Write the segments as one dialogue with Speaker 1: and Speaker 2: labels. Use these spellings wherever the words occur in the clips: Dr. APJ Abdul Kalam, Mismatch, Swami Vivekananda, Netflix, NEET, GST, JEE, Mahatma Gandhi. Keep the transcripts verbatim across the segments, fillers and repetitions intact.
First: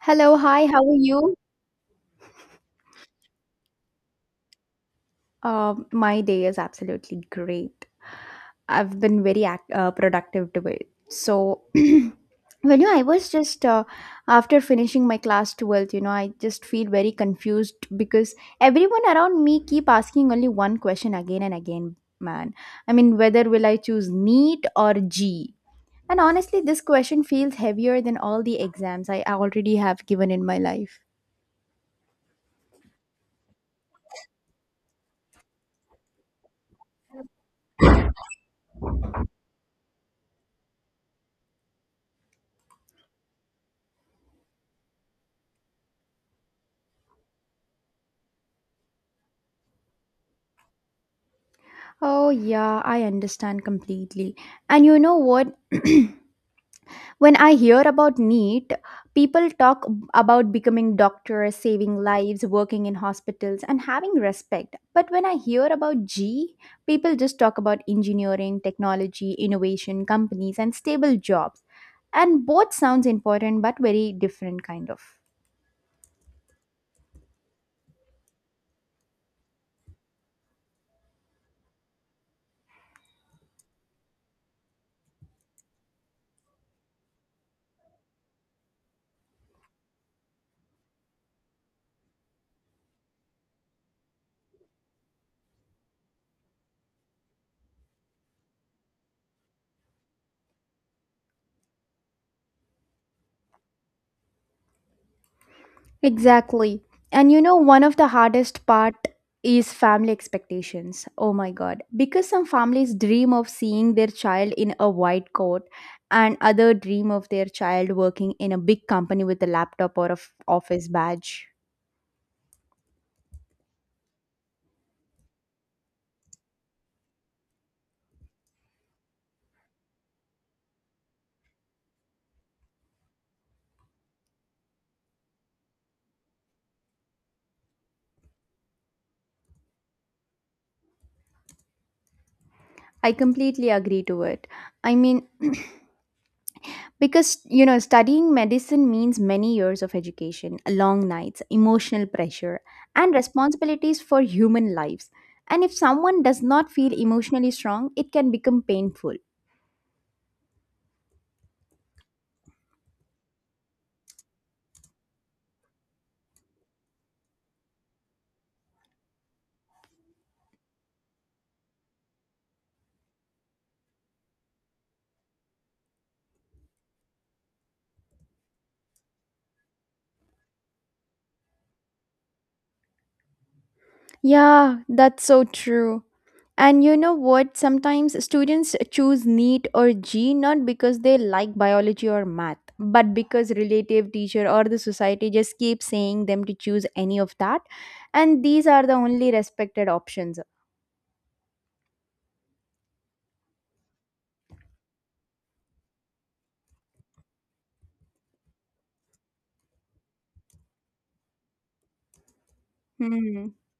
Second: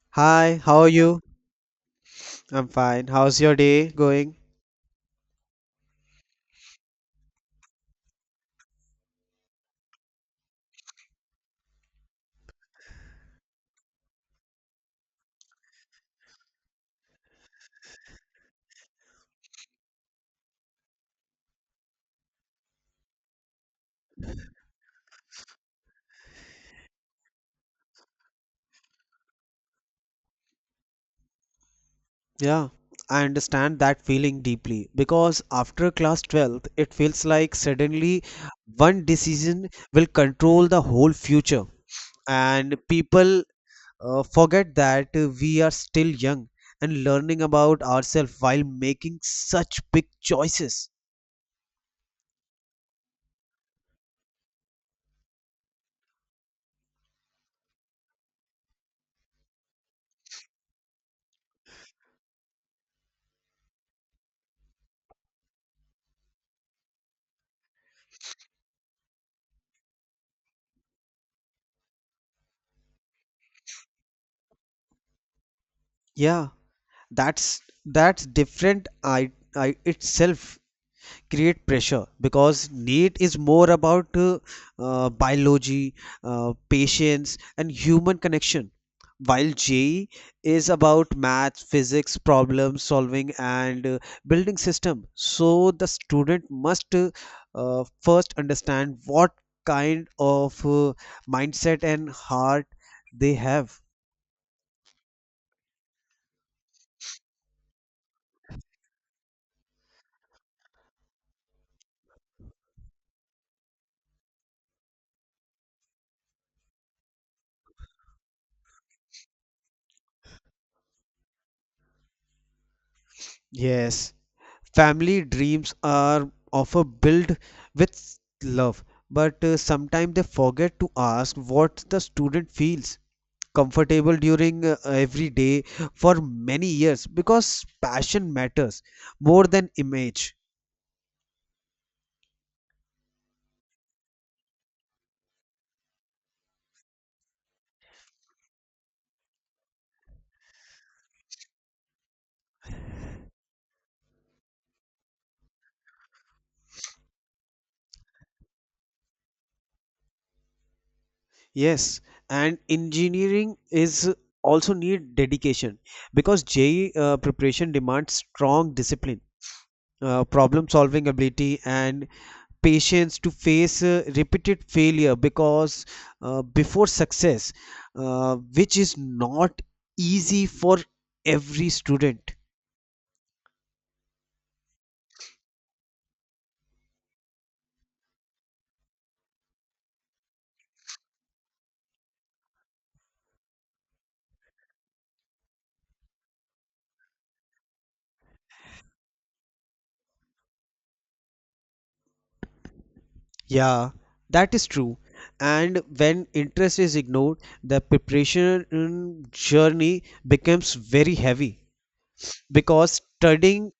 Speaker 1: Hello,
Speaker 2: Hi,
Speaker 1: hi,
Speaker 2: how
Speaker 1: how
Speaker 2: are
Speaker 1: are
Speaker 2: you?
Speaker 1: you?
Speaker 2: I'm fine. How's your day going?
Speaker 1: Um, my day is absolutely great. I've been very act- uh, productive today. So, when you, know, I was just uh, after finishing my class twelfth, you know, I just feel very confused because everyone around me keep asking only one question again and again, man. I mean, whether will I choose NEET or G? And honestly, this question feels heavier than all the exams I already have given in my life.
Speaker 2: Yeah, I understand that feeling deeply because after class twelfth, it feels like suddenly one decision will control the whole future, and people uh, forget that uh, we are still young and learning about ourselves while making such big choices.
Speaker 1: Oh, yeah, I understand completely. And you know what? When I hear about NEET, people talk about becoming doctors, saving lives, working in hospitals, and having respect. But when I hear about G, people just talk about engineering, technology, innovation, companies, and stable jobs. And both sounds important, but very different kind of.
Speaker 2: Yeah, that's that's different I, I itself create pressure because NEET is more about uh, uh, biology, uh, patience, and human connection, while J E E is about math, physics, problem solving, and uh, building system. So the student must uh, uh, first understand what kind of uh, mindset and heart they have.
Speaker 1: Exactly. And you know, one of the hardest part is family expectations. Oh my god. Because some families dream of seeing their child in a white coat and other dream of their child working in a big company with a laptop or a f- office badge.
Speaker 2: Yes. Family dreams are often built with love, but uh, sometimes they forget to ask what the student feels comfortable during uh, every day for many years because passion matters more than image.
Speaker 1: I completely agree to it. I mean, because you know studying medicine means many years of education, long nights, emotional pressure, and responsibilities for human lives, and if someone does not feel emotionally strong, it can become painful.
Speaker 2: Yes, and engineering is also need dedication because J E E uh, preparation demands strong discipline, uh, problem solving ability, and patience to face uh, repeated failure because uh, before success uh, which is not easy for every student.
Speaker 1: Yeah, that's so true. And you know what? Sometimes students choose NEET or G not because they like biology or math, but because relative, teacher, or the society just keep saying them to choose any of that. And these are the only respected options.
Speaker 2: Yeah, that is true, and when interest is ignored, the preparation mm, journey becomes very heavy because
Speaker 1: Hmm.
Speaker 2: studying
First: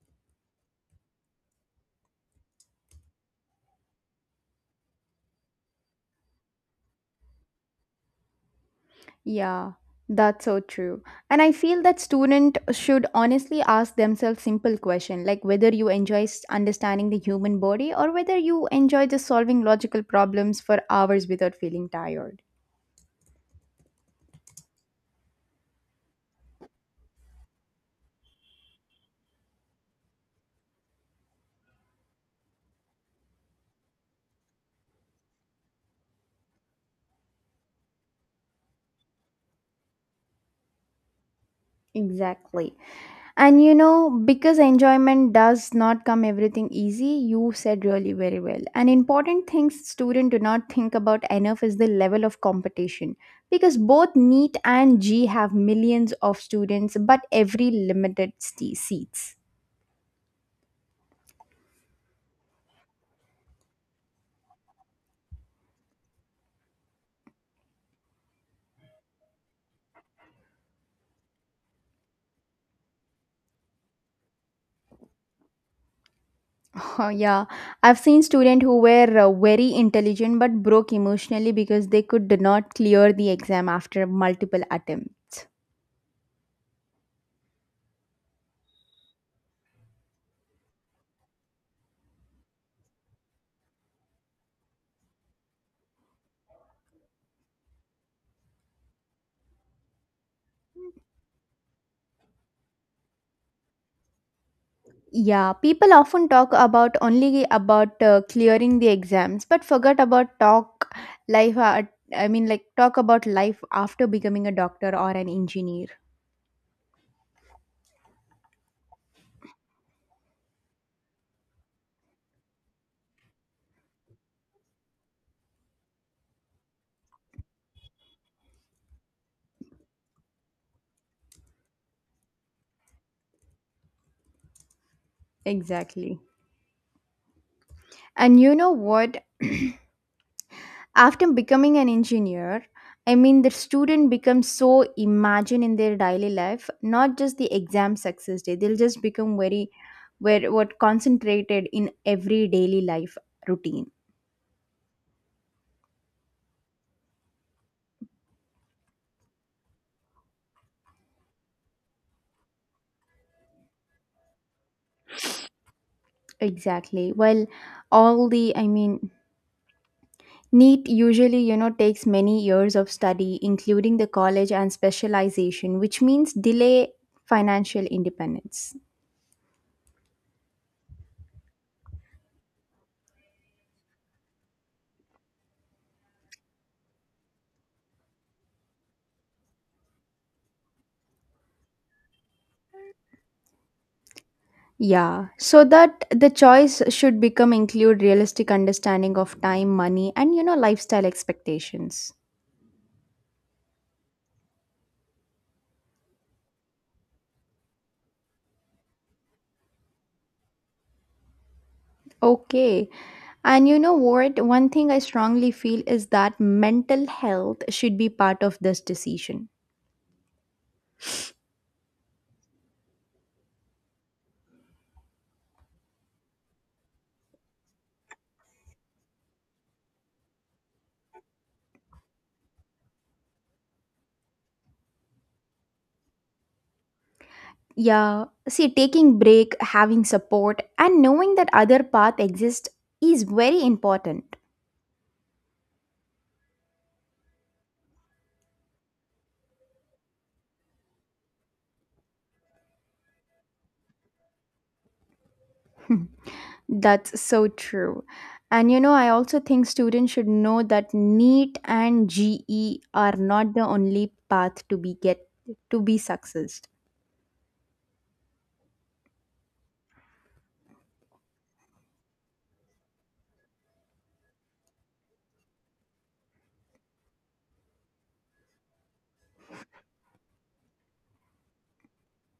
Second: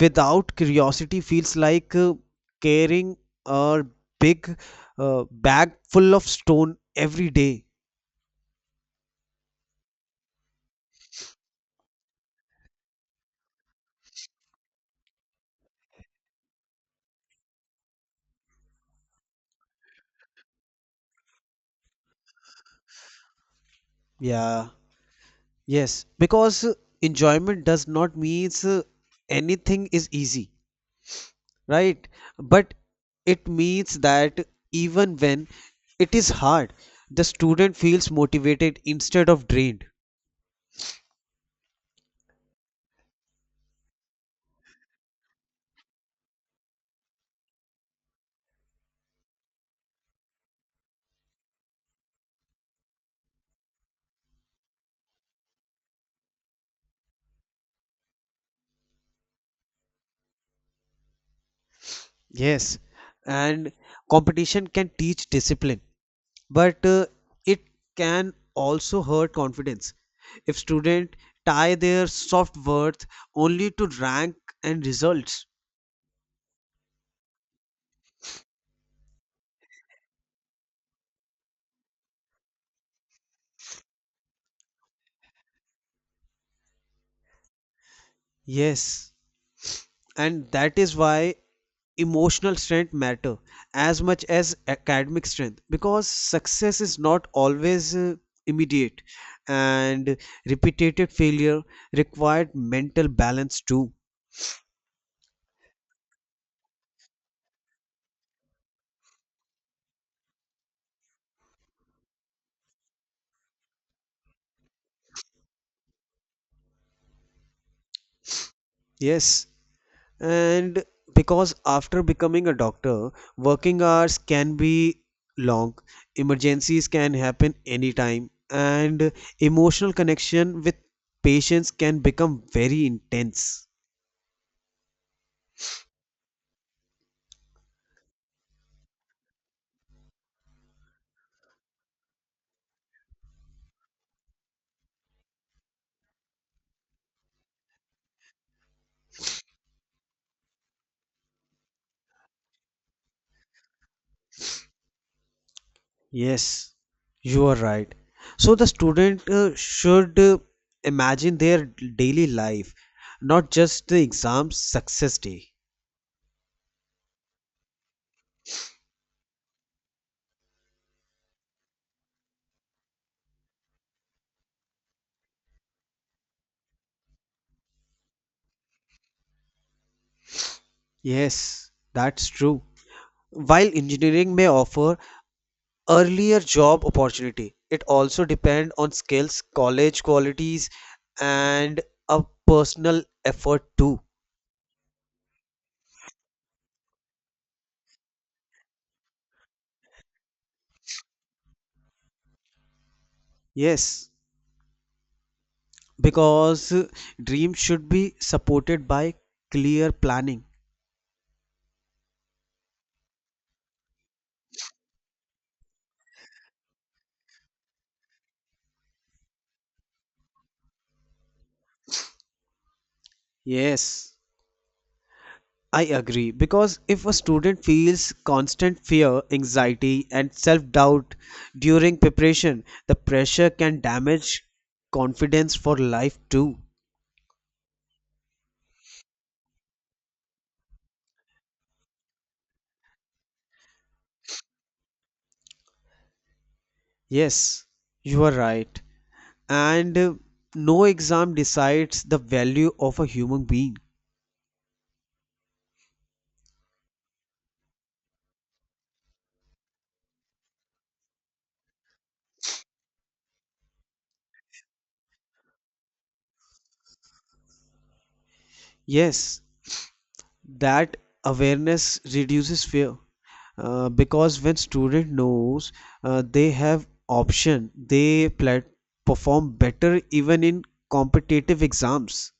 Speaker 2: without curiosity feels like uh, carrying a big uh, bag full of stone every day.
Speaker 1: Yeah, that's so true. And I feel that student should honestly ask themselves simple question like whether you enjoy s- understanding the human body or whether you enjoy just solving logical problems for hours without feeling tired.
Speaker 2: Yeah. Yes, because uh, enjoyment does not means uh, anything is easy, right? But it means that even when it is hard, the student feels motivated instead of drained.
Speaker 1: Exactly. And you know, because enjoyment does not come everything easy, you said really very well. An important thing students do not think about enough is the level of competition. Because both NEET and G have millions of students, but every limited st- seats.
Speaker 2: Yes, and competition can teach discipline, but uh, it can also hurt confidence. If student tie their soft worth only to rank and results.
Speaker 1: Oh, yeah, I've seen students who were uh, very intelligent but broke emotionally because they could not clear the exam after multiple attempts.
Speaker 2: Yes, and that is why emotional strength matter as much as academic strength because success is not always uh, immediate and repeated failure required mental balance too.
Speaker 1: Yeah, people often talk about only about uh, clearing the exams, but forget about talk life. Uh, I mean, like talk about life after becoming a doctor or an engineer.
Speaker 2: Yes, and because after becoming a doctor, working hours can be long, emergencies can happen anytime, and emotional connection with patients can become very intense.
Speaker 1: Exactly. And you know what? After becoming an engineer, I mean, the student becomes so imagine in their daily life, not just the exam success day. They'll just become very, very what concentrated in every daily life routine.
Speaker 2: Yes, you are right. So the student uh, should uh, imagine their daily life, not just the exam success day.
Speaker 1: Exactly. Well, all the I mean NEET usually, you know, takes many years of study, including the college and specialization, which means delay financial independence.
Speaker 2: Yes, that's true. While engineering may offer earlier job opportunity, it also depends on skills, college qualities, and a personal effort too.
Speaker 1: Yeah, so that the choice should become include realistic understanding of time, money, and you know, lifestyle expectations.
Speaker 2: Yes, because uh, dream should be supported by clear planning.
Speaker 1: Okay. And you know what? One thing I strongly feel is that mental health should be part of this decision.
Speaker 2: Yes. I agree because if a student feels constant fear, anxiety, and self doubt during preparation, the pressure can damage confidence for life too.
Speaker 1: Yeah, see, taking break, having support, and knowing that other path exists is very important.
Speaker 2: Yes, you are right. And uh, no exam decides the value of a human being.
Speaker 1: That's so true. And you know, I also think students should know that NEET and G E are not the only path to be get to be success.
Speaker 2: Yes, that awareness reduces fear uh, because when student knows uh, they have option they plat- perform better even in competitive exams.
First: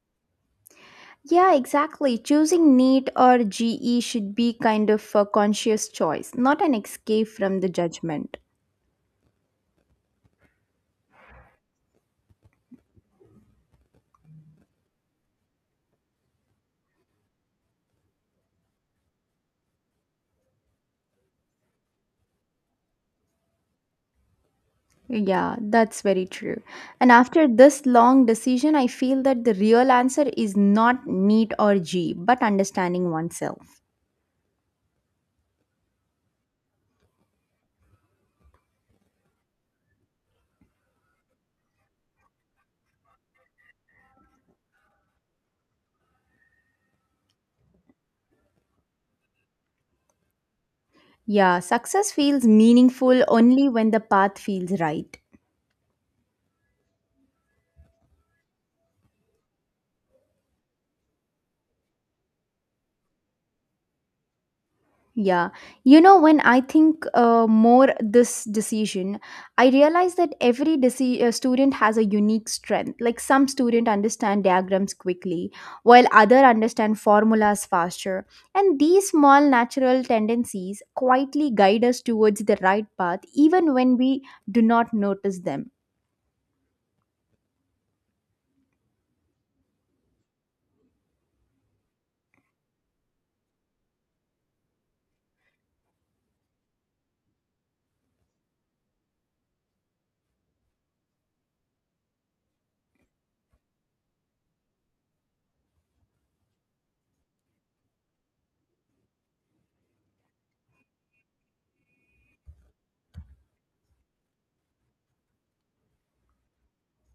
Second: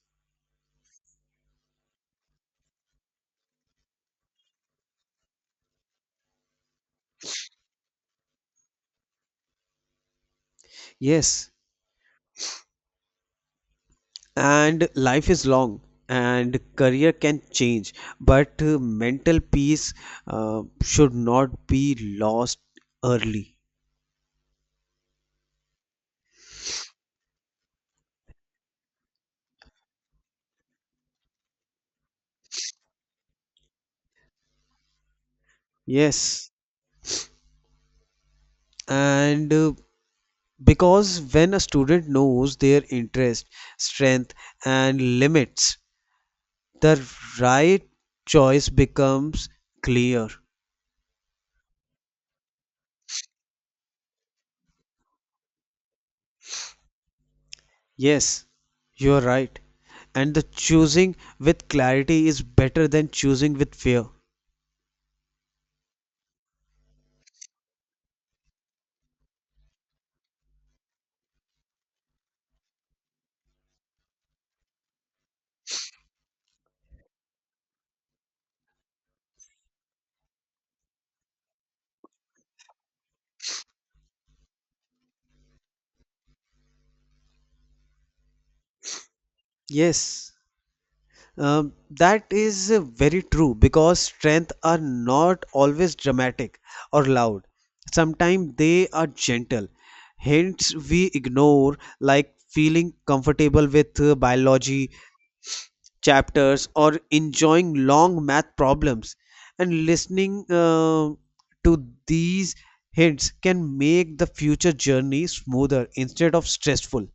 Speaker 1: Yeah, exactly. Choosing NEET or G E should be kind of a conscious choice, not an escape from the judgment.
Speaker 2: Yes, and life is long and career can change, but uh, mental peace uh, should not be lost early.
Speaker 1: Yeah, that's very true. And after this long decision, I feel that the real answer is not neat or G, but understanding oneself.
Speaker 2: Yes, and uh, because when a student knows their interest, strength, and limits, the right choice becomes clear.
Speaker 1: Yeah, success feels meaningful only when the path feels right.
Speaker 2: Yes, you are right. And the choosing with clarity is better than choosing with fear.
Speaker 1: Yeah. You know, when I think uh, more this decision, I realize that every deci- uh, student has a unique strength. Like some student understand diagrams quickly, while other understand formulas faster. And these small natural tendencies quietly guide us towards the right path even when we do not notice them.
Speaker 2: Yes, um, that is uh, very true because strengths are not always dramatic or loud. Sometimes they are gentle. Hints we ignore, like feeling comfortable with uh, biology chapters or enjoying long math problems, and listening uh, to these hints can make the future journey smoother instead of stressful.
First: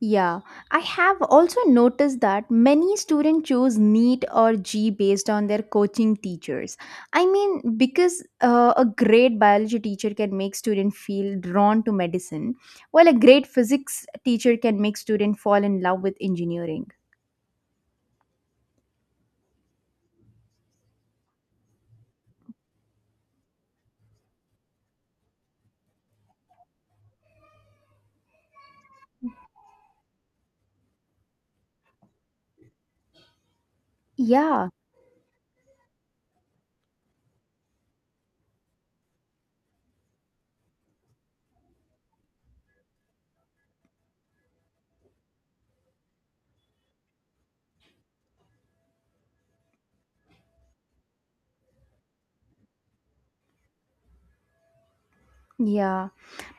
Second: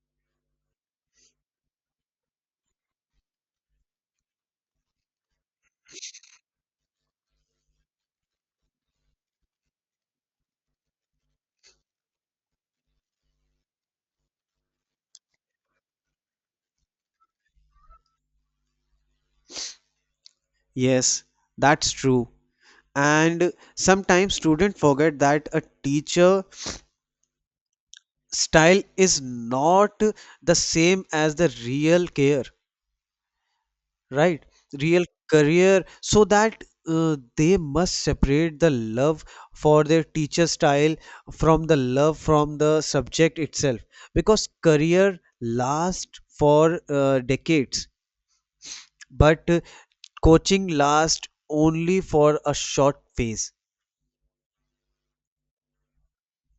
Speaker 1: Yeah, I have also noticed that many students choose NEET or G based on their coaching teachers. I mean, because uh, a great biology teacher can make student feel drawn to medicine, while a great physics teacher can make student fall in love with engineering.
Speaker 2: Yes, that's true, and sometimes students forget that a teacher style is not the same as the real care, right?
Speaker 1: Yeah,
Speaker 2: Real career, so that uh, they must separate the love for their teacher style from the love from the subject itself, because career lasts for uh, decades, but uh, coaching lasts only for a short phase.
Speaker 1: yeah.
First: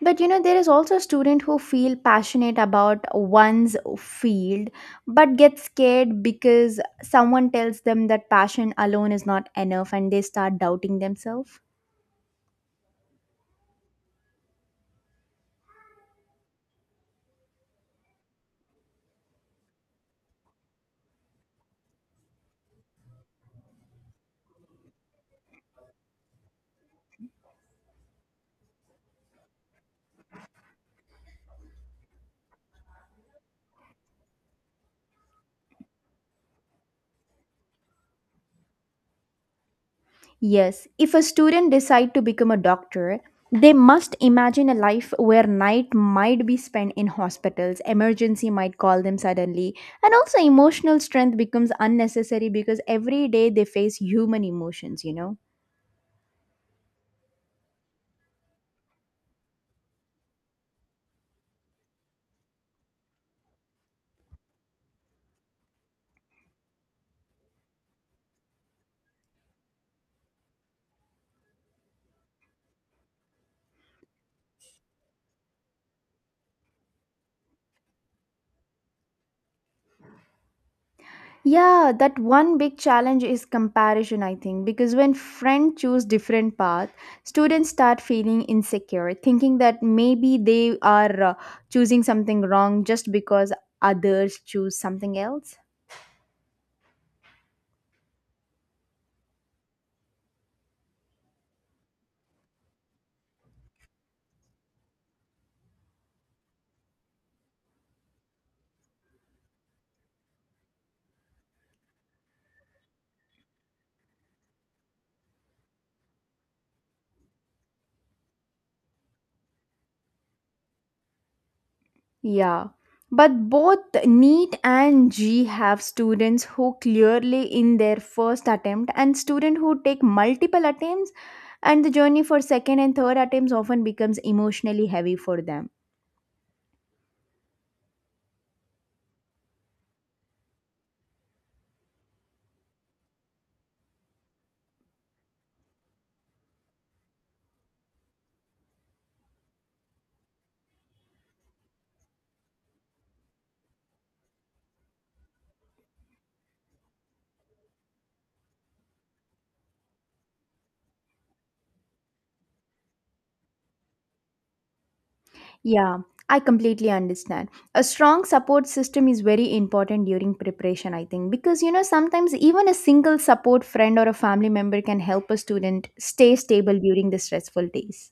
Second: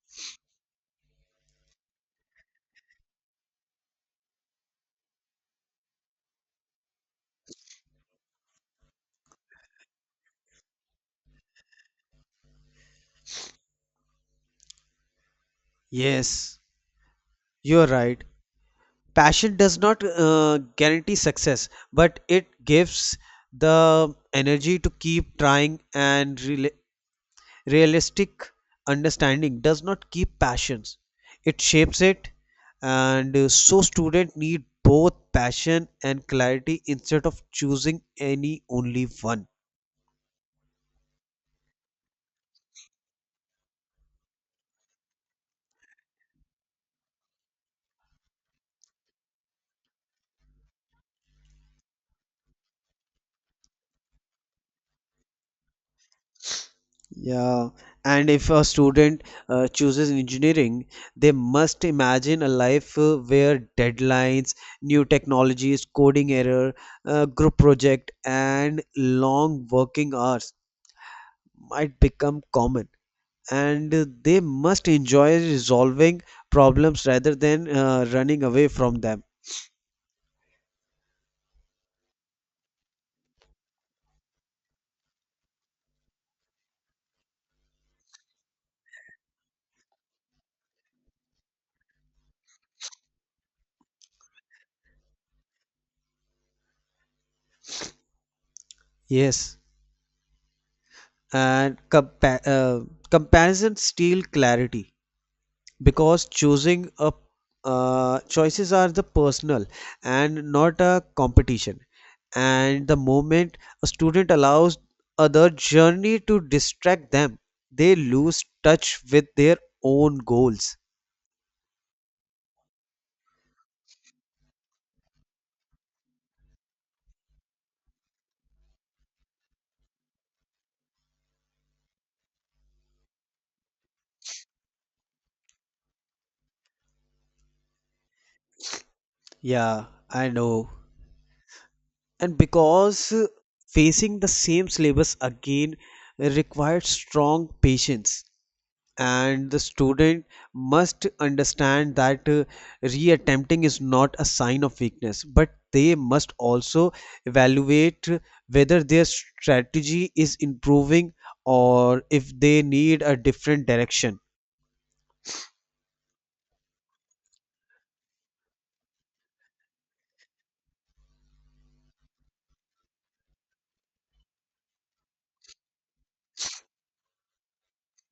Speaker 1: But you know, there is also a student who feel passionate about one's field, but get scared because someone tells them that passion alone is not enough and they start doubting themselves.
Speaker 2: Yes, you're right. Passion does not uh, guarantee success, but it gives the energy to keep trying and rela realistic understanding does not keep passions, it shapes it. And uh, so student need both passion and clarity instead of choosing any only one.
Speaker 1: Yes, if a student decide to become a doctor, they must imagine a life where night might be spent in hospitals, emergency might call them suddenly, and also emotional strength becomes unnecessary because every day they face human emotions, you know.
Speaker 2: Yeah, and if a student uh, chooses engineering, they must imagine a life uh, where deadlines, new technologies, coding error, uh, group project, and long working hours might become common. And uh, they must enjoy resolving problems rather than uh, running away from them.
Speaker 1: Yeah, that one big challenge is comparison, I think, because when friends choose different path, students start feeling insecure, thinking that maybe they are uh, choosing something wrong just because others choose something else.
Speaker 2: Yes, and compa- uh, comparison steal clarity because choosing a uh, choices are the personal and not a competition. And the moment a student allows other journey to distract them, they lose touch with their own goals.
Speaker 1: Yeah. But both NEET and G have students who clearly in their first attempt and student who take multiple attempts, and the journey for second and third attempts often becomes emotionally heavy for them.
Speaker 2: Yeah, I know. And because uh, facing the same syllabus again required strong patience, and the student must understand that uh, reattempting is not a sign of weakness, but they must also evaluate whether their strategy is improving or if they need a different direction.
Speaker 1: Yeah, I completely understand. A strong support system is very important during preparation, I think, because you know, sometimes even a single support friend or a family member can help a student stay stable during the stressful days.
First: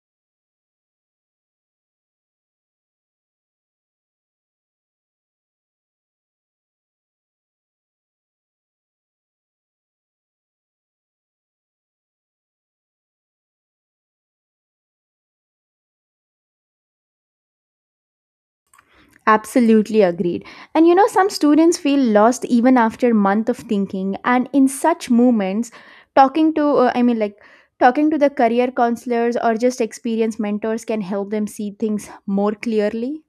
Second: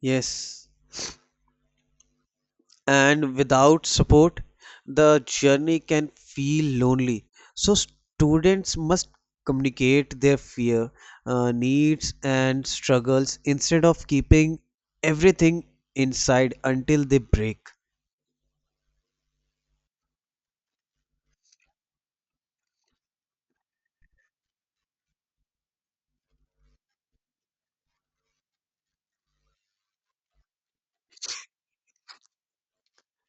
Speaker 2: Yes, and without support, the journey can feel lonely, so students must communicate their fear, uh, needs, and struggles instead of keeping everything inside until they break.
Speaker 1: Absolutely agreed. And you know, some students feel lost even after a month of thinking. And in such moments, talking to, uh, I mean, like, talking to the career counselors or just experienced mentors can help them see things more clearly.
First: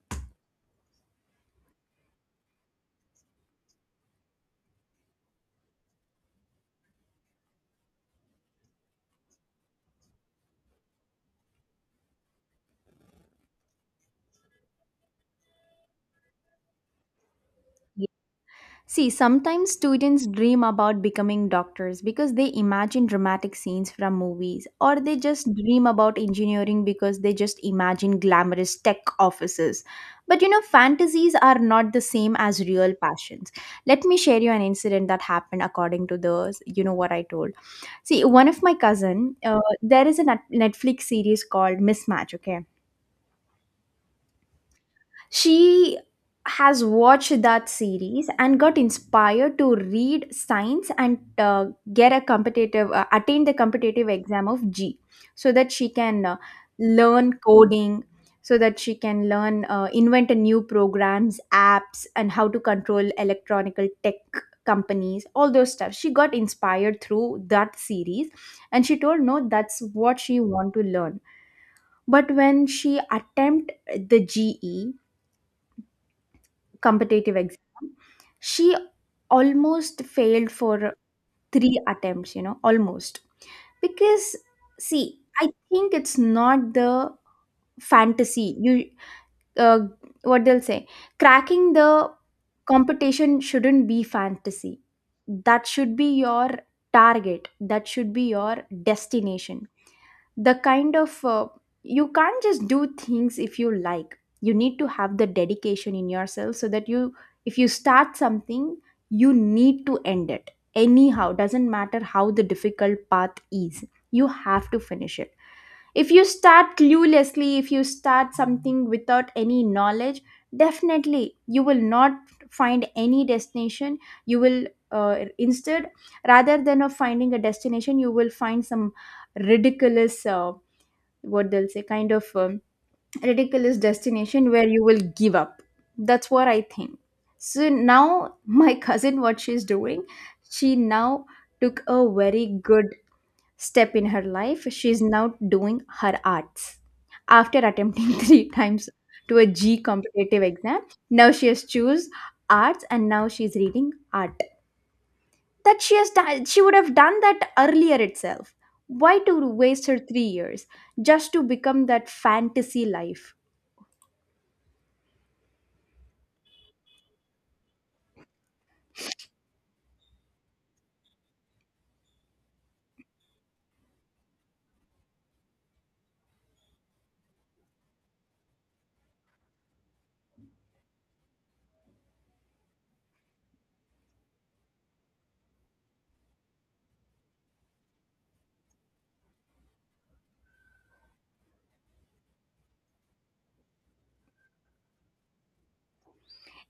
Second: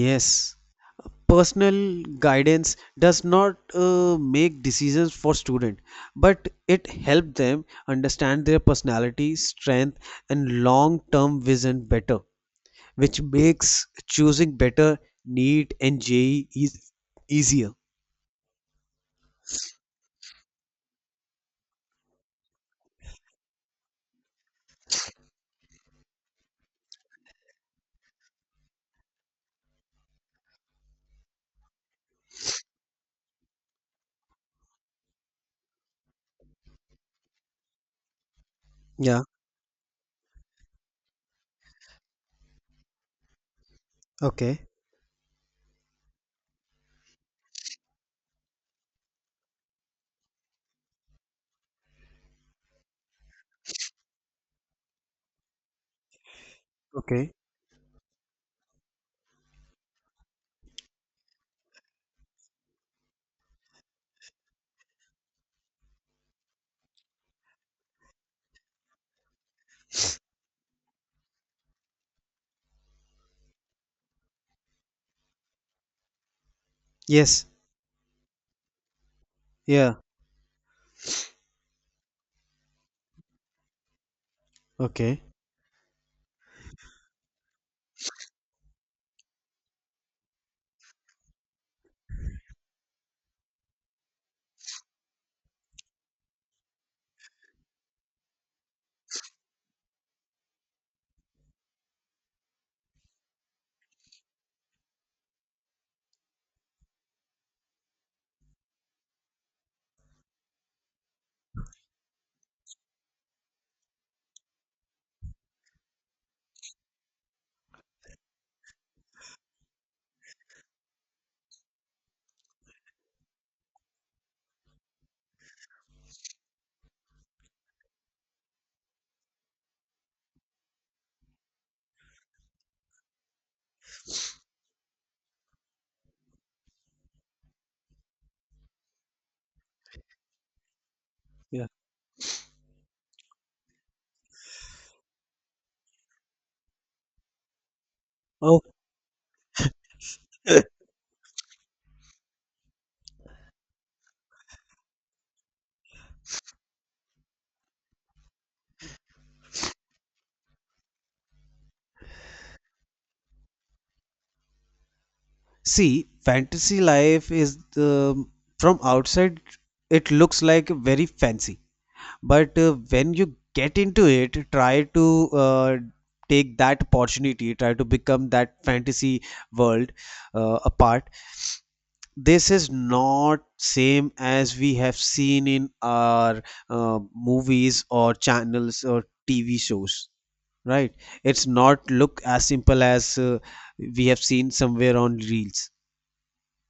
Speaker 2: Yes, personal guidance does not uh, make decisions for student, but it helps them understand their personality strength and long term vision better, which makes choosing better NEET and J E E is easier.
Speaker 1: See, sometimes students dream about becoming doctors because they imagine dramatic scenes from movies, or they just dream about engineering because they just imagine glamorous tech offices. But you know, fantasies are not the same as real passions. Let me share you an incident that happened according to the, you know, what I told. See, one of my
Speaker 2: Yeah.
Speaker 1: cousin, uh, there is a Net- Netflix series called Mismatch, okay?
Speaker 2: Okay.
Speaker 1: She has watched that series and got inspired to read science and uh, get a competitive uh, attain the competitive exam of G so that she can uh,
Speaker 2: Okay.
Speaker 1: learn coding, so that she can learn uh, invent a new programs, apps, and how to control electronical tech companies, all those stuff. She got inspired through that series, and she told no, that's what she want to learn. But when she attempt the ge competitive
Speaker 2: Yes.
Speaker 1: exam, she
Speaker 2: Yeah.
Speaker 1: almost failed for three attempts, you know, almost. Because, see,
Speaker 2: Okay.
Speaker 1: I think it's not the fantasy. You uh, what they'll say, cracking the competition shouldn't be fantasy. That should be your target, that should be your destination. The kind of uh, you can't just do things if you like. You need to have the dedication in yourself, so that you, if you start something, you need to end it anyhow. Doesn't matter how the difficult path is, you have to finish it. If you start cluelessly, if you start something without any knowledge, definitely you will not find any destination. You will uh, instead, rather than of finding a destination, you will find some ridiculous uh, what they'll say, kind of um, ridiculous destination where you will give up. That's what I think. So now my cousin, what she's doing, she now
Speaker 2: Yeah.
Speaker 1: took a very good step in her life. She's now doing her arts after attempting three
Speaker 2: Oh,
Speaker 1: times to a g competitive exam. Now she has choose arts, and now she's reading art that she has done. She would have done that earlier itself. Why to waste her three years just to become that fantasy life?
Speaker 2: see, fantasy life is the from outside it looks like very fancy, but uh, when you get into it, try to uh, take that opportunity, try to become that fantasy world uh, apart. This is not same as we have seen in our uh, movies or channels or tv shows, right? It's not look as simple as uh, we have seen somewhere on reels.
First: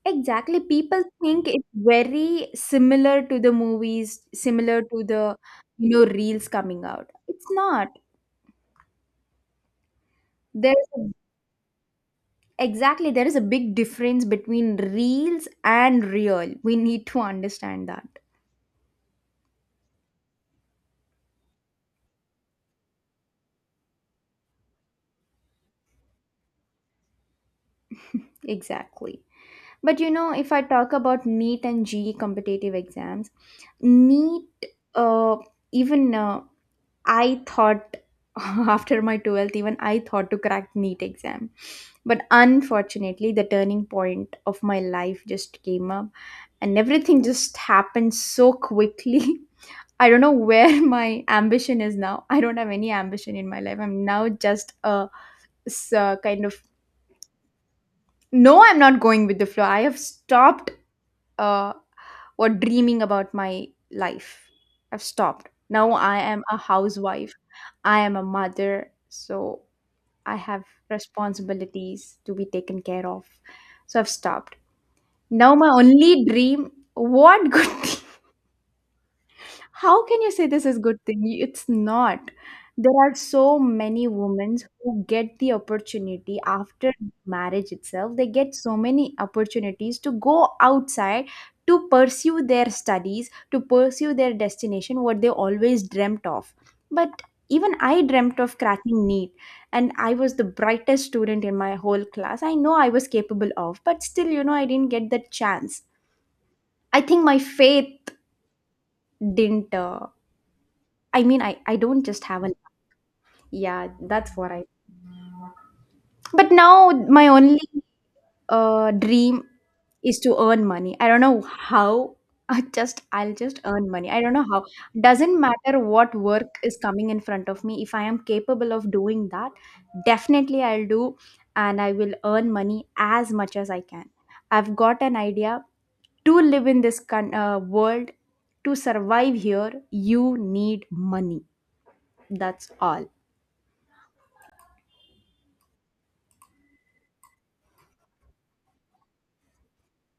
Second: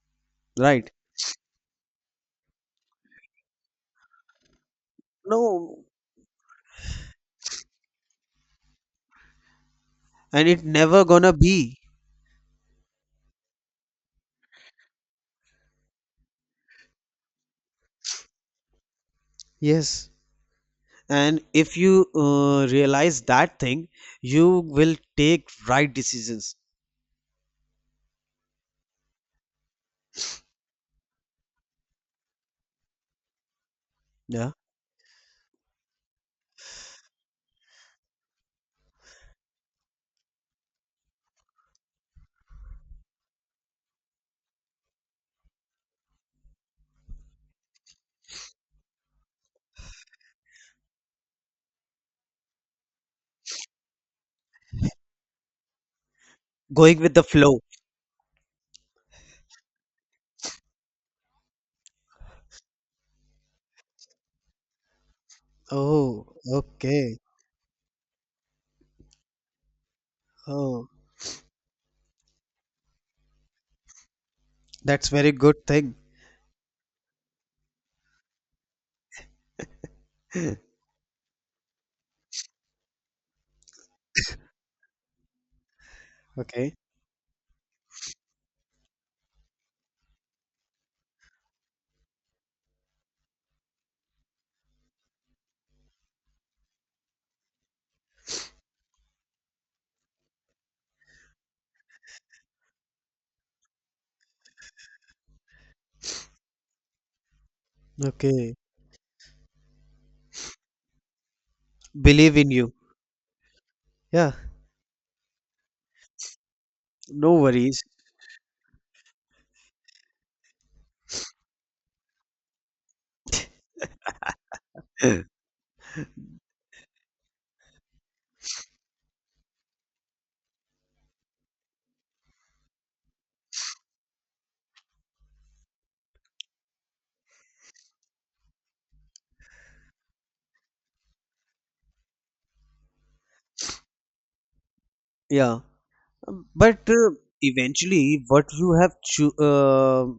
Speaker 1: Exactly,
Speaker 2: Right.
Speaker 1: people think it's very similar to the movies, similar to the
Speaker 2: No,
Speaker 1: you know reels coming out. It's not.
Speaker 2: and it
Speaker 1: there's
Speaker 2: never
Speaker 1: a,
Speaker 2: gonna be.
Speaker 1: exactly, there is a big difference between reels and real. We need to understand that.
Speaker 2: Yes, and if you uh, realize that thing, you will take right decisions.
Speaker 1: Exactly. But you know, if I talk about NEET and G E competitive exams, NEET,
Speaker 2: Yeah,
Speaker 1: uh, even uh, I thought after my twelfth, even I thought to crack NEET exam. But unfortunately, the turning point of my life just came up and everything just happened so quickly. I don't know where my ambition is now. I don't have any ambition in my life. I'm now just a s- uh, kind of
Speaker 2: going with the flow.
Speaker 1: no, I'm not going with the flow. I have stopped uh, or dreaming about my life. I've stopped. Now I
Speaker 2: Oh,
Speaker 1: am a
Speaker 2: okay.
Speaker 1: housewife. I am a mother. So I have
Speaker 2: Oh,
Speaker 1: responsibilities to be taken care of. So I've stopped.
Speaker 2: that's very
Speaker 1: Now
Speaker 2: good
Speaker 1: my
Speaker 2: thing.
Speaker 1: only dream what good. How can you say this is good thing? It's not. There are so many women who get the opportunity
Speaker 2: Okay.
Speaker 1: after marriage itself. They get so many opportunities to go outside, to pursue their studies, to pursue their destination, what they always dreamt of. But even I dreamt of cracking NEET, and I was the brightest student in my whole class. I know I was capable of, but still, you know, I didn't get that chance. I think my faith
Speaker 2: Okay.
Speaker 1: didn't uh, I mean, I, I don't just
Speaker 2: Believe
Speaker 1: have
Speaker 2: in
Speaker 1: a,
Speaker 2: you.
Speaker 1: yeah,
Speaker 2: Yeah.
Speaker 1: that's what I, but now my
Speaker 2: No
Speaker 1: only
Speaker 2: worries.
Speaker 1: uh, dream is to earn money. I don't know how. I just I'll just earn money. I don't know how. Doesn't matter what work is coming in front of me. If I am capable of doing that, definitely I'll do and I will earn money as much as I can. I've got an idea to live in this con- uh, world, to survive here, you need money. That's all.
Speaker 2: Yeah. Um, But uh, eventually, what you have cho- uh,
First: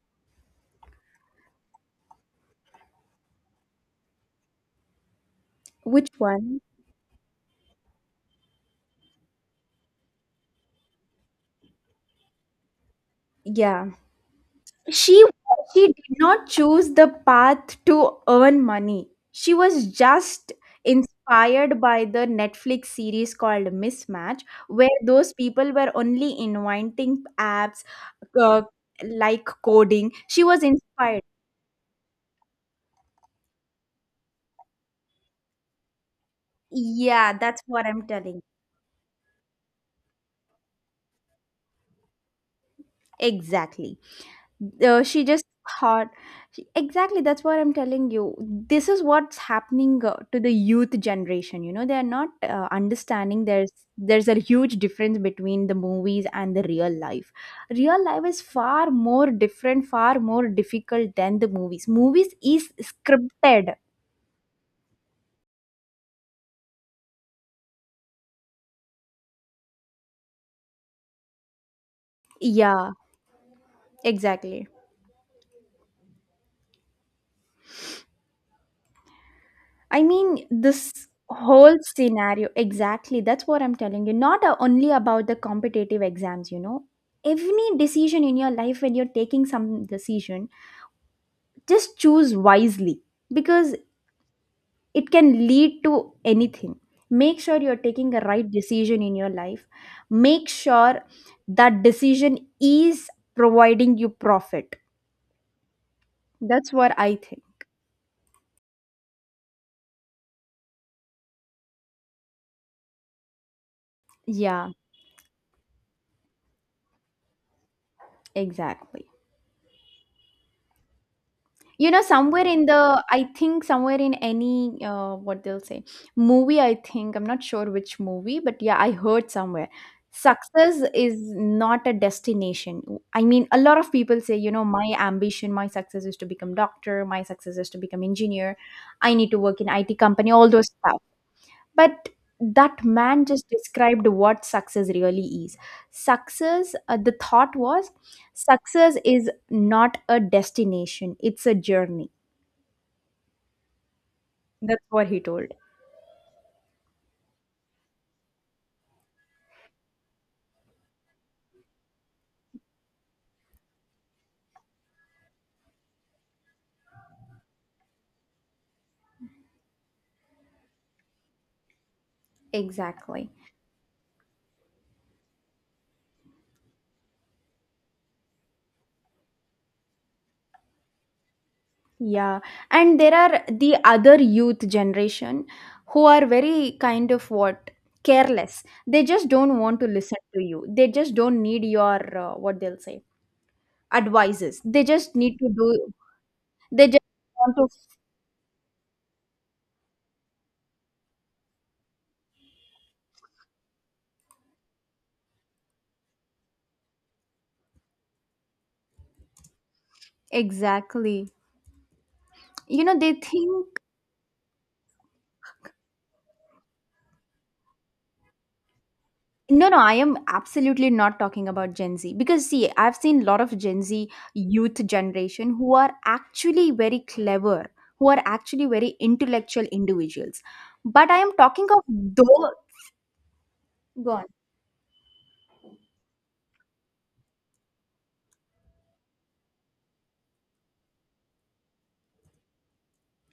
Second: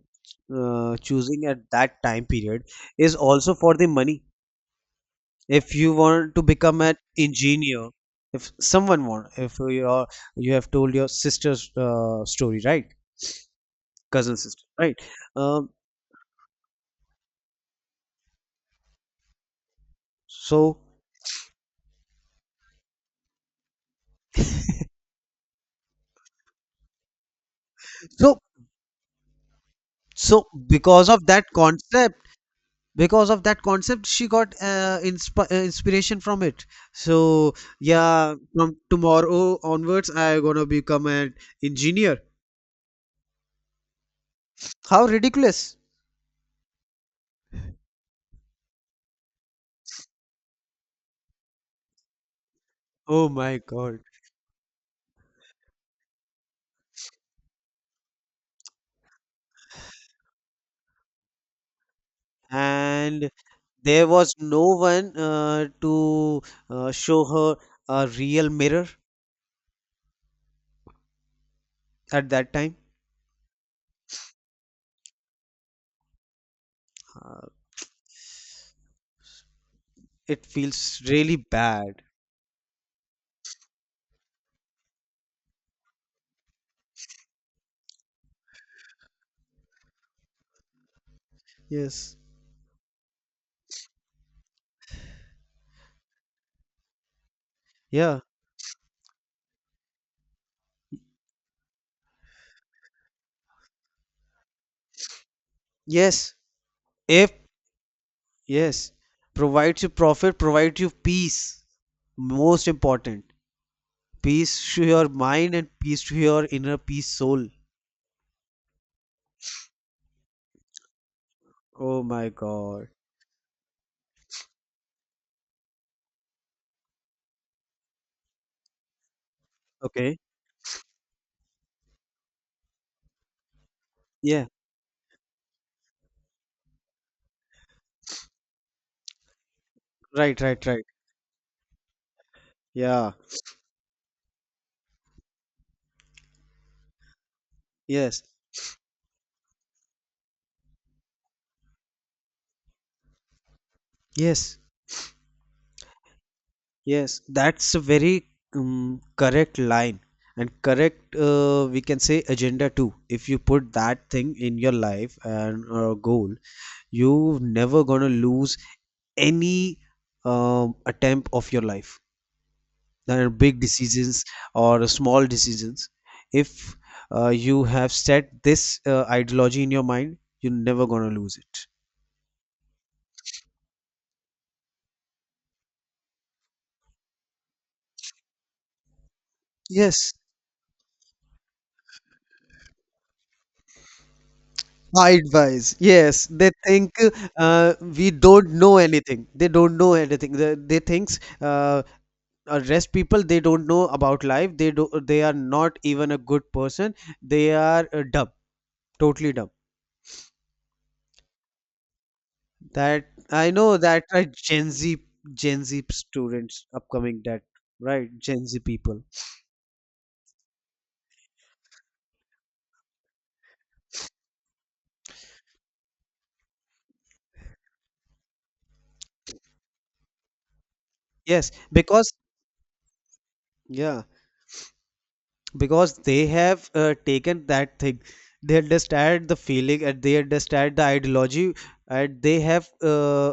Speaker 2: uh, choosing at that time period is also for the money. If you
Speaker 1: Which
Speaker 2: want to
Speaker 1: one?
Speaker 2: become an engineer, if someone want, if you are, you have told your sister's uh, story, right?
Speaker 1: Yeah.
Speaker 2: Cousin sister, right?
Speaker 1: She
Speaker 2: Um,
Speaker 1: she did not choose the path to earn money. She was just
Speaker 2: so,
Speaker 1: inspired by the Netflix series called Mismatch, where those people were only inventing apps
Speaker 2: so,
Speaker 1: uh, like coding. She
Speaker 2: so
Speaker 1: was
Speaker 2: because
Speaker 1: inspired.
Speaker 2: of that concept. Because of that concept she got uh, insp- uh, inspiration from it. So
Speaker 1: Yeah, that's what I'm
Speaker 2: yeah,
Speaker 1: telling.
Speaker 2: from tomorrow onwards I gonna become an engineer.
Speaker 1: Exactly. Uh,
Speaker 2: How
Speaker 1: she just
Speaker 2: ridiculous.
Speaker 1: thought she- exactly, that's what I'm telling you. This is what's happening uh, to the youth generation, you know, they're not uh,
Speaker 2: Oh
Speaker 1: understanding.
Speaker 2: my
Speaker 1: there's
Speaker 2: god.
Speaker 1: there's a huge difference between the movies and the real life. Real life is far more different, far more difficult than the movies. Movies is
Speaker 2: And
Speaker 1: scripted.
Speaker 2: there was no one uh, to uh, show her a real mirror at that time.
Speaker 1: Yeah, exactly.
Speaker 2: uh,
Speaker 1: I
Speaker 2: it
Speaker 1: mean,
Speaker 2: feels
Speaker 1: this
Speaker 2: really
Speaker 1: whole
Speaker 2: bad.
Speaker 1: scenario, exactly. That's what I'm telling you. Not uh, only about the competitive exams, you know. Every decision in your life, when you're taking some decision, just
Speaker 2: Yes.
Speaker 1: choose wisely, because it can lead to anything. Make sure you're taking
Speaker 2: Yeah.
Speaker 1: the right decision in your life. Make sure that decision is providing you profit.
Speaker 2: Yes.
Speaker 1: That's what I
Speaker 2: If.
Speaker 1: think.
Speaker 2: Yes, provides you profit, provides you peace, most important.
Speaker 1: Yeah,
Speaker 2: Peace to your mind and peace to your inner peace soul.
Speaker 1: exactly. You
Speaker 2: Oh
Speaker 1: know,
Speaker 2: my
Speaker 1: somewhere in the,
Speaker 2: God.
Speaker 1: I think somewhere in any uh, what they'll say movie, I think, I'm not sure which movie, but yeah, I heard somewhere
Speaker 2: Okay.
Speaker 1: success is not a destination. I mean, a lot of people say,
Speaker 2: Yeah.
Speaker 1: you know, my ambition, my success is to become doctor, my success is to become engineer, I need to work in IT company,
Speaker 2: Right,
Speaker 1: all
Speaker 2: right,
Speaker 1: those
Speaker 2: right.
Speaker 1: stuff. But that
Speaker 2: Yeah.
Speaker 1: man just described what success really is. Success uh, the thought was,
Speaker 2: Yes.
Speaker 1: success is not a destination, it's a journey.
Speaker 2: Yes.
Speaker 1: That's what he told.
Speaker 2: Yes. That's a very um, correct line and correct, uh, we can say, agenda too. If you put that thing in your life and uh, goal, you never gonna lose any um, attempt of your life. There are
Speaker 1: Exactly.
Speaker 2: big decisions or small decisions, if uh, you have set this uh, ideology in your mind you're never gonna lose it.
Speaker 1: Yeah. And there are the other youth generation who are very kind of what? Careless. They just don't want to
Speaker 2: Yes,
Speaker 1: listen to you. They just don't need your, uh, what they'll say, advices. They just
Speaker 2: hide
Speaker 1: need to
Speaker 2: wise,
Speaker 1: do,
Speaker 2: yes they
Speaker 1: they
Speaker 2: think,
Speaker 1: just want
Speaker 2: uh,
Speaker 1: to.
Speaker 2: we don't know anything, they don't know anything, they, they thinks uh, uh, rest people they don't know about life, they do, they are not even a good person, they are uh, dumb, totally dumb.
Speaker 1: Exactly. You know,
Speaker 2: That
Speaker 1: they
Speaker 2: I know,
Speaker 1: think,
Speaker 2: that right Gen Z, Gen Z students upcoming, that right Gen Z people.
Speaker 1: no, no, I am absolutely not talking about Gen Z, because see, I've seen a lot of Gen Z youth generation who are actually very clever, who are actually very intellectual individuals. But I am
Speaker 2: Yes,
Speaker 1: talking of
Speaker 2: because
Speaker 1: those
Speaker 2: yeah,
Speaker 1: gone.
Speaker 2: because they have uh, taken that thing. They understand the feeling and they understand the ideology, and they have uh,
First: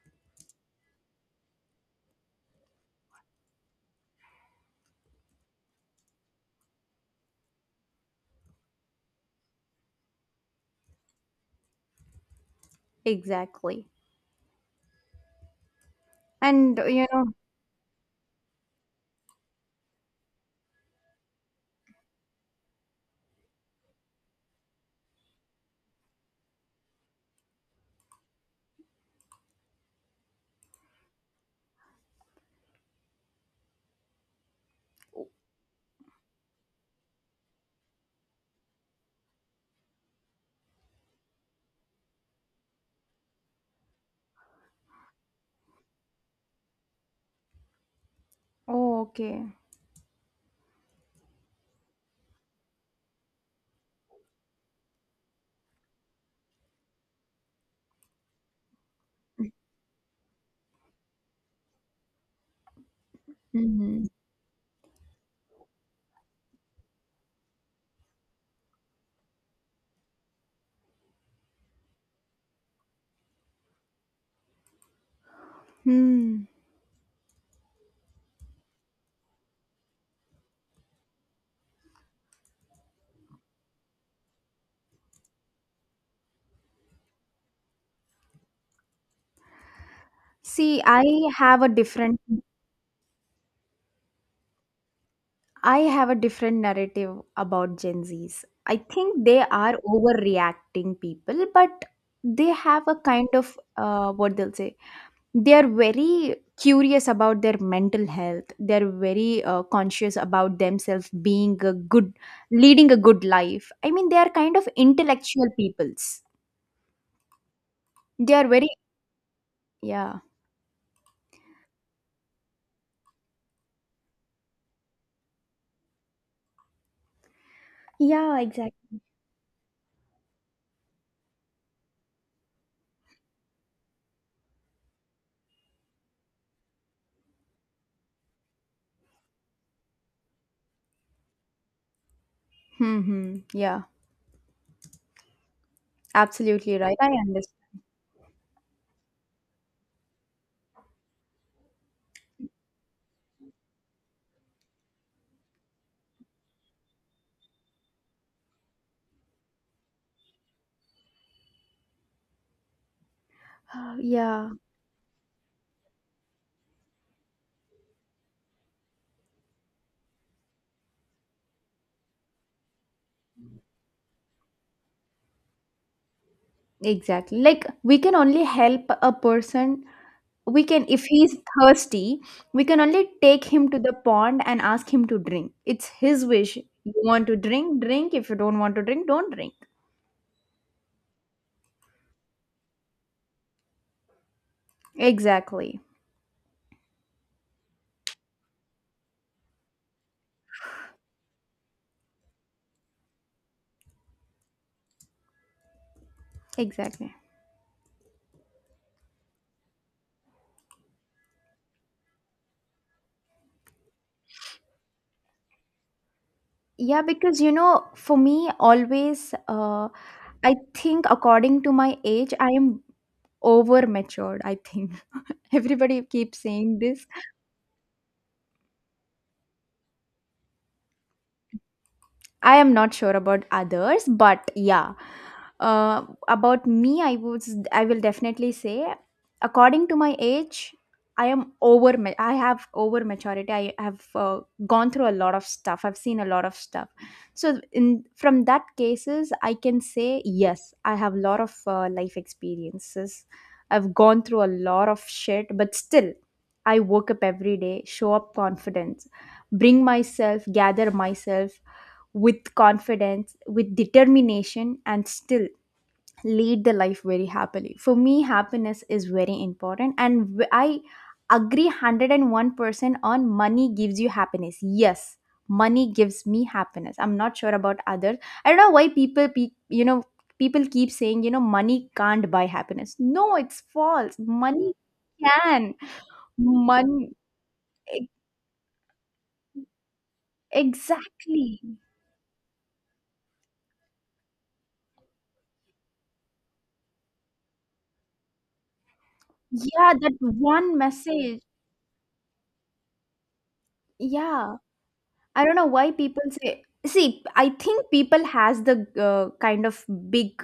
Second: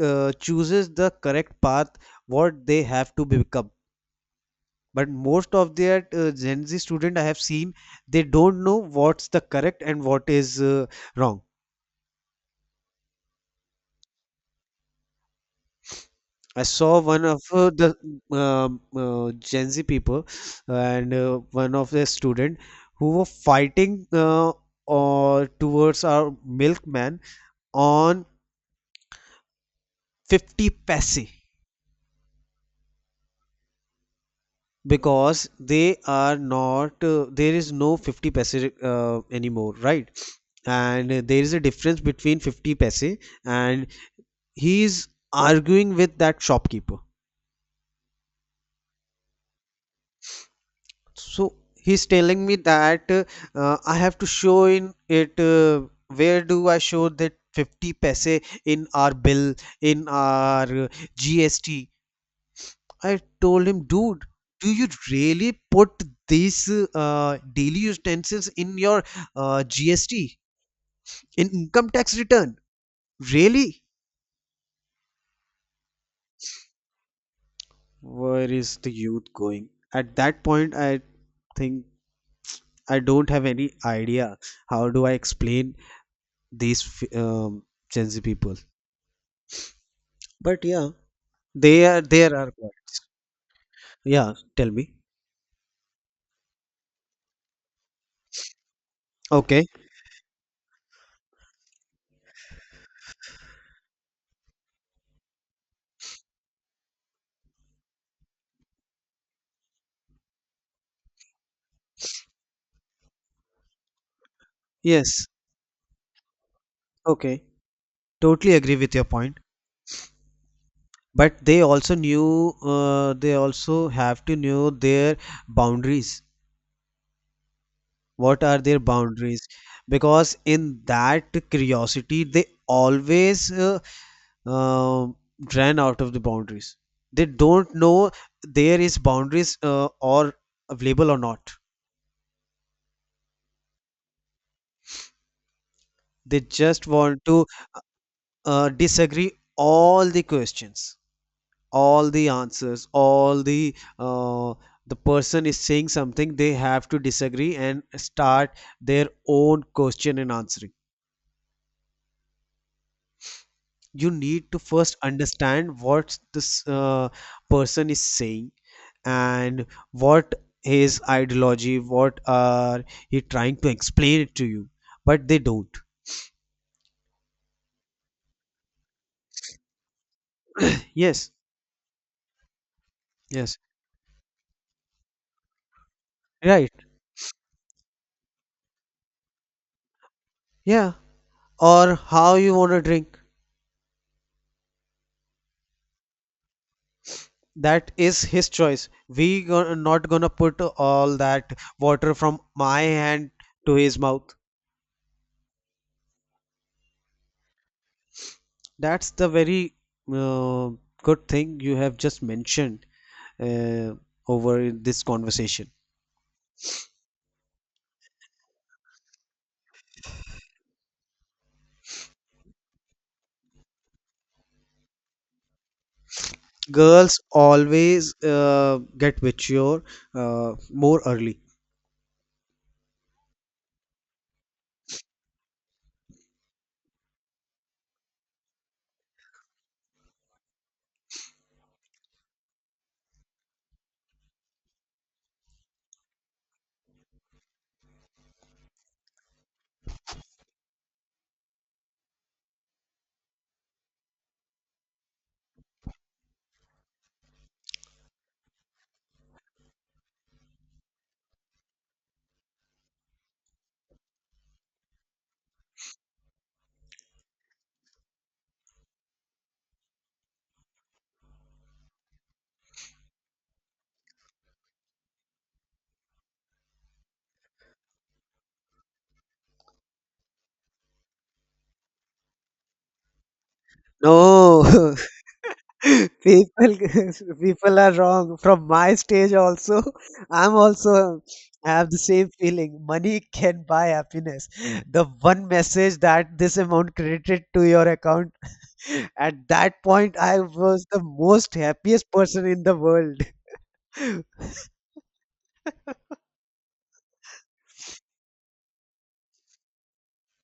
Speaker 2: uh, chooses the correct path what they have to become. But most of their uh, Gen Z student I have seen, they don't know what's the correct and what is uh, wrong.
Speaker 1: Exactly.
Speaker 2: I
Speaker 1: And
Speaker 2: saw
Speaker 1: you
Speaker 2: one
Speaker 1: know,
Speaker 2: of uh, the um uh, Gen Z people and uh, one of the student who were fighting uh, or towards our milkman on fifty paise because they are not uh, there is no fifty paise uh, anymore, right? And uh, there is a difference between fifty paise and he is arguing with that shopkeeper.
Speaker 1: oh, okay.
Speaker 2: So he's telling me that uh, I have to show in it. Uh, where do I show that fifty paise in our bill, in our uh, G S T? I told him,
Speaker 1: Hmm.
Speaker 2: dude, do you really put these uh, daily utensils in your uh, G S T, in income tax return? Really?
Speaker 1: Hmm.
Speaker 2: Where is the youth going? At that point, I think I don't have any idea. How do I explain these f- um, Gen Z people. But
Speaker 1: See,
Speaker 2: yeah,
Speaker 1: I have a
Speaker 2: they are
Speaker 1: different,
Speaker 2: there are quite. Yeah, tell me.
Speaker 1: I have a different narrative about Gen Zs. I think they
Speaker 2: Okay.
Speaker 1: are overreacting people, but they have a kind of uh, what they'll say. They are very curious about their mental health. They're very uh, conscious about themselves being a good, leading a good life. I mean, they are kind of
Speaker 2: Yes.
Speaker 1: intellectual peoples.
Speaker 2: Okay.
Speaker 1: They are
Speaker 2: Totally
Speaker 1: very,
Speaker 2: agree with your point.
Speaker 1: yeah.
Speaker 2: But they also knew. Uh, they also have to know their boundaries.
Speaker 1: Yeah,
Speaker 2: What are their
Speaker 1: exactly.
Speaker 2: boundaries? Because in that curiosity, they always uh, um ran out of the boundaries. They don't know there is boundaries uh, or available or not.
Speaker 1: Mm-hmm. Yeah,
Speaker 2: They
Speaker 1: absolutely
Speaker 2: just
Speaker 1: right. I
Speaker 2: want to
Speaker 1: understand.
Speaker 2: uh, disagree all the questions, all the answers, all the uh, the person is saying something, they have to disagree and start their own question and answering.
Speaker 1: Uh,
Speaker 2: You need
Speaker 1: Yeah,
Speaker 2: to first understand what this uh, person is saying and what his ideology, what are he trying to explain it to you, but they don't.
Speaker 1: exactly. Like we can only help a person, we can, if
Speaker 2: Yes.
Speaker 1: he's thirsty, we can only take
Speaker 2: Yes,
Speaker 1: him to the pond and ask him to drink. It's his wish.
Speaker 2: right.
Speaker 1: You want to drink, drink. If you don't want to drink, don't drink.
Speaker 2: Yeah, or how you want to drink.
Speaker 1: Exactly.
Speaker 2: That is his choice. We go- not gonna put all that water from my hand to his mouth.
Speaker 1: Exactly.
Speaker 2: That's the very uh, good thing you have just mentioned uh, over this conversation.
Speaker 1: Yeah, because you know, for me always, uh, I think according to my age I am over matured, I think. Everybody keeps saying this.
Speaker 2: Girls always uh, get mature uh, more early.
Speaker 1: I am not sure about others, but yeah. Uh, about me, I would I will definitely say, according to my age, I am over. ma- I have over maturity. I have uh, gone through a lot of stuff. I've seen a lot of stuff. So in from that cases, I can say yes, I have a lot of uh, life experiences. I've gone through a lot of shit, but still, I woke up every day, show up confident, bring myself, gather myself with confidence, with determination, and still lead the life very happily. For me, happiness is very important, and w- I agree one hundred one percent on money gives you happiness. Yes, money gives me happiness. I'm not sure about others. I don't know why people, pe- you know, people keep saying, you know, money can't buy happiness. No, it's false. Money
Speaker 2: No,
Speaker 1: can.
Speaker 2: people
Speaker 1: Money,
Speaker 2: people are
Speaker 1: e,
Speaker 2: wrong, from my stage also, I'm also
Speaker 1: exactly.
Speaker 2: have the same feeling, money can buy happiness. Mm. The one message that this amount credited to your account, at that
Speaker 1: Yeah, that
Speaker 2: point I
Speaker 1: one
Speaker 2: was the
Speaker 1: message.
Speaker 2: most happiest person in the world.
Speaker 1: Yeah. I don't know why people say. See, I think people has the uh, kind of big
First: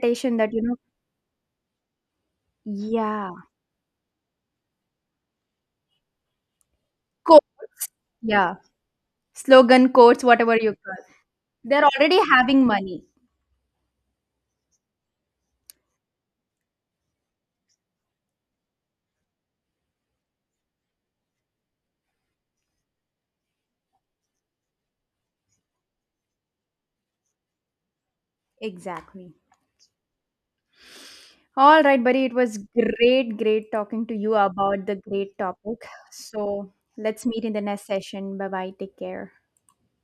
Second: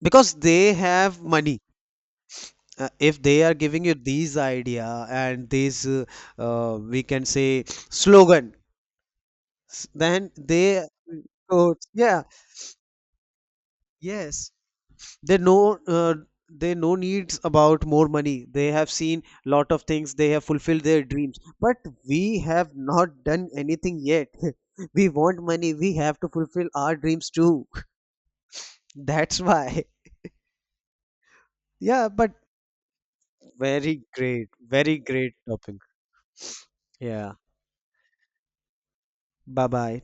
Speaker 2: Because
Speaker 1: that you
Speaker 2: they
Speaker 1: know.
Speaker 2: have money. Uh, if
Speaker 1: Yeah,
Speaker 2: they are giving you these idea and these uh, uh, we can
Speaker 1: quote,
Speaker 2: say slogan,
Speaker 1: yeah,
Speaker 2: s-
Speaker 1: slogan quotes,
Speaker 2: then
Speaker 1: whatever you
Speaker 2: they,
Speaker 1: call.
Speaker 2: oh,
Speaker 1: They're already
Speaker 2: yeah,
Speaker 1: having money.
Speaker 2: yes they know, uh, they know needs about more money, they have seen lot of things, they have fulfilled their dreams, but we have not done anything yet. We want money, we have to fulfill our dreams too.
Speaker 1: Exactly.
Speaker 2: That's why.
Speaker 1: All right,
Speaker 2: Yeah,
Speaker 1: buddy.
Speaker 2: but
Speaker 1: It was great, great
Speaker 2: very
Speaker 1: talking to you
Speaker 2: great,
Speaker 1: about
Speaker 2: very
Speaker 1: the
Speaker 2: great
Speaker 1: great
Speaker 2: topic.
Speaker 1: topic. So let's
Speaker 2: Yeah,
Speaker 1: meet in the next session. Bye bye. Take care.
Speaker 2: bye bye.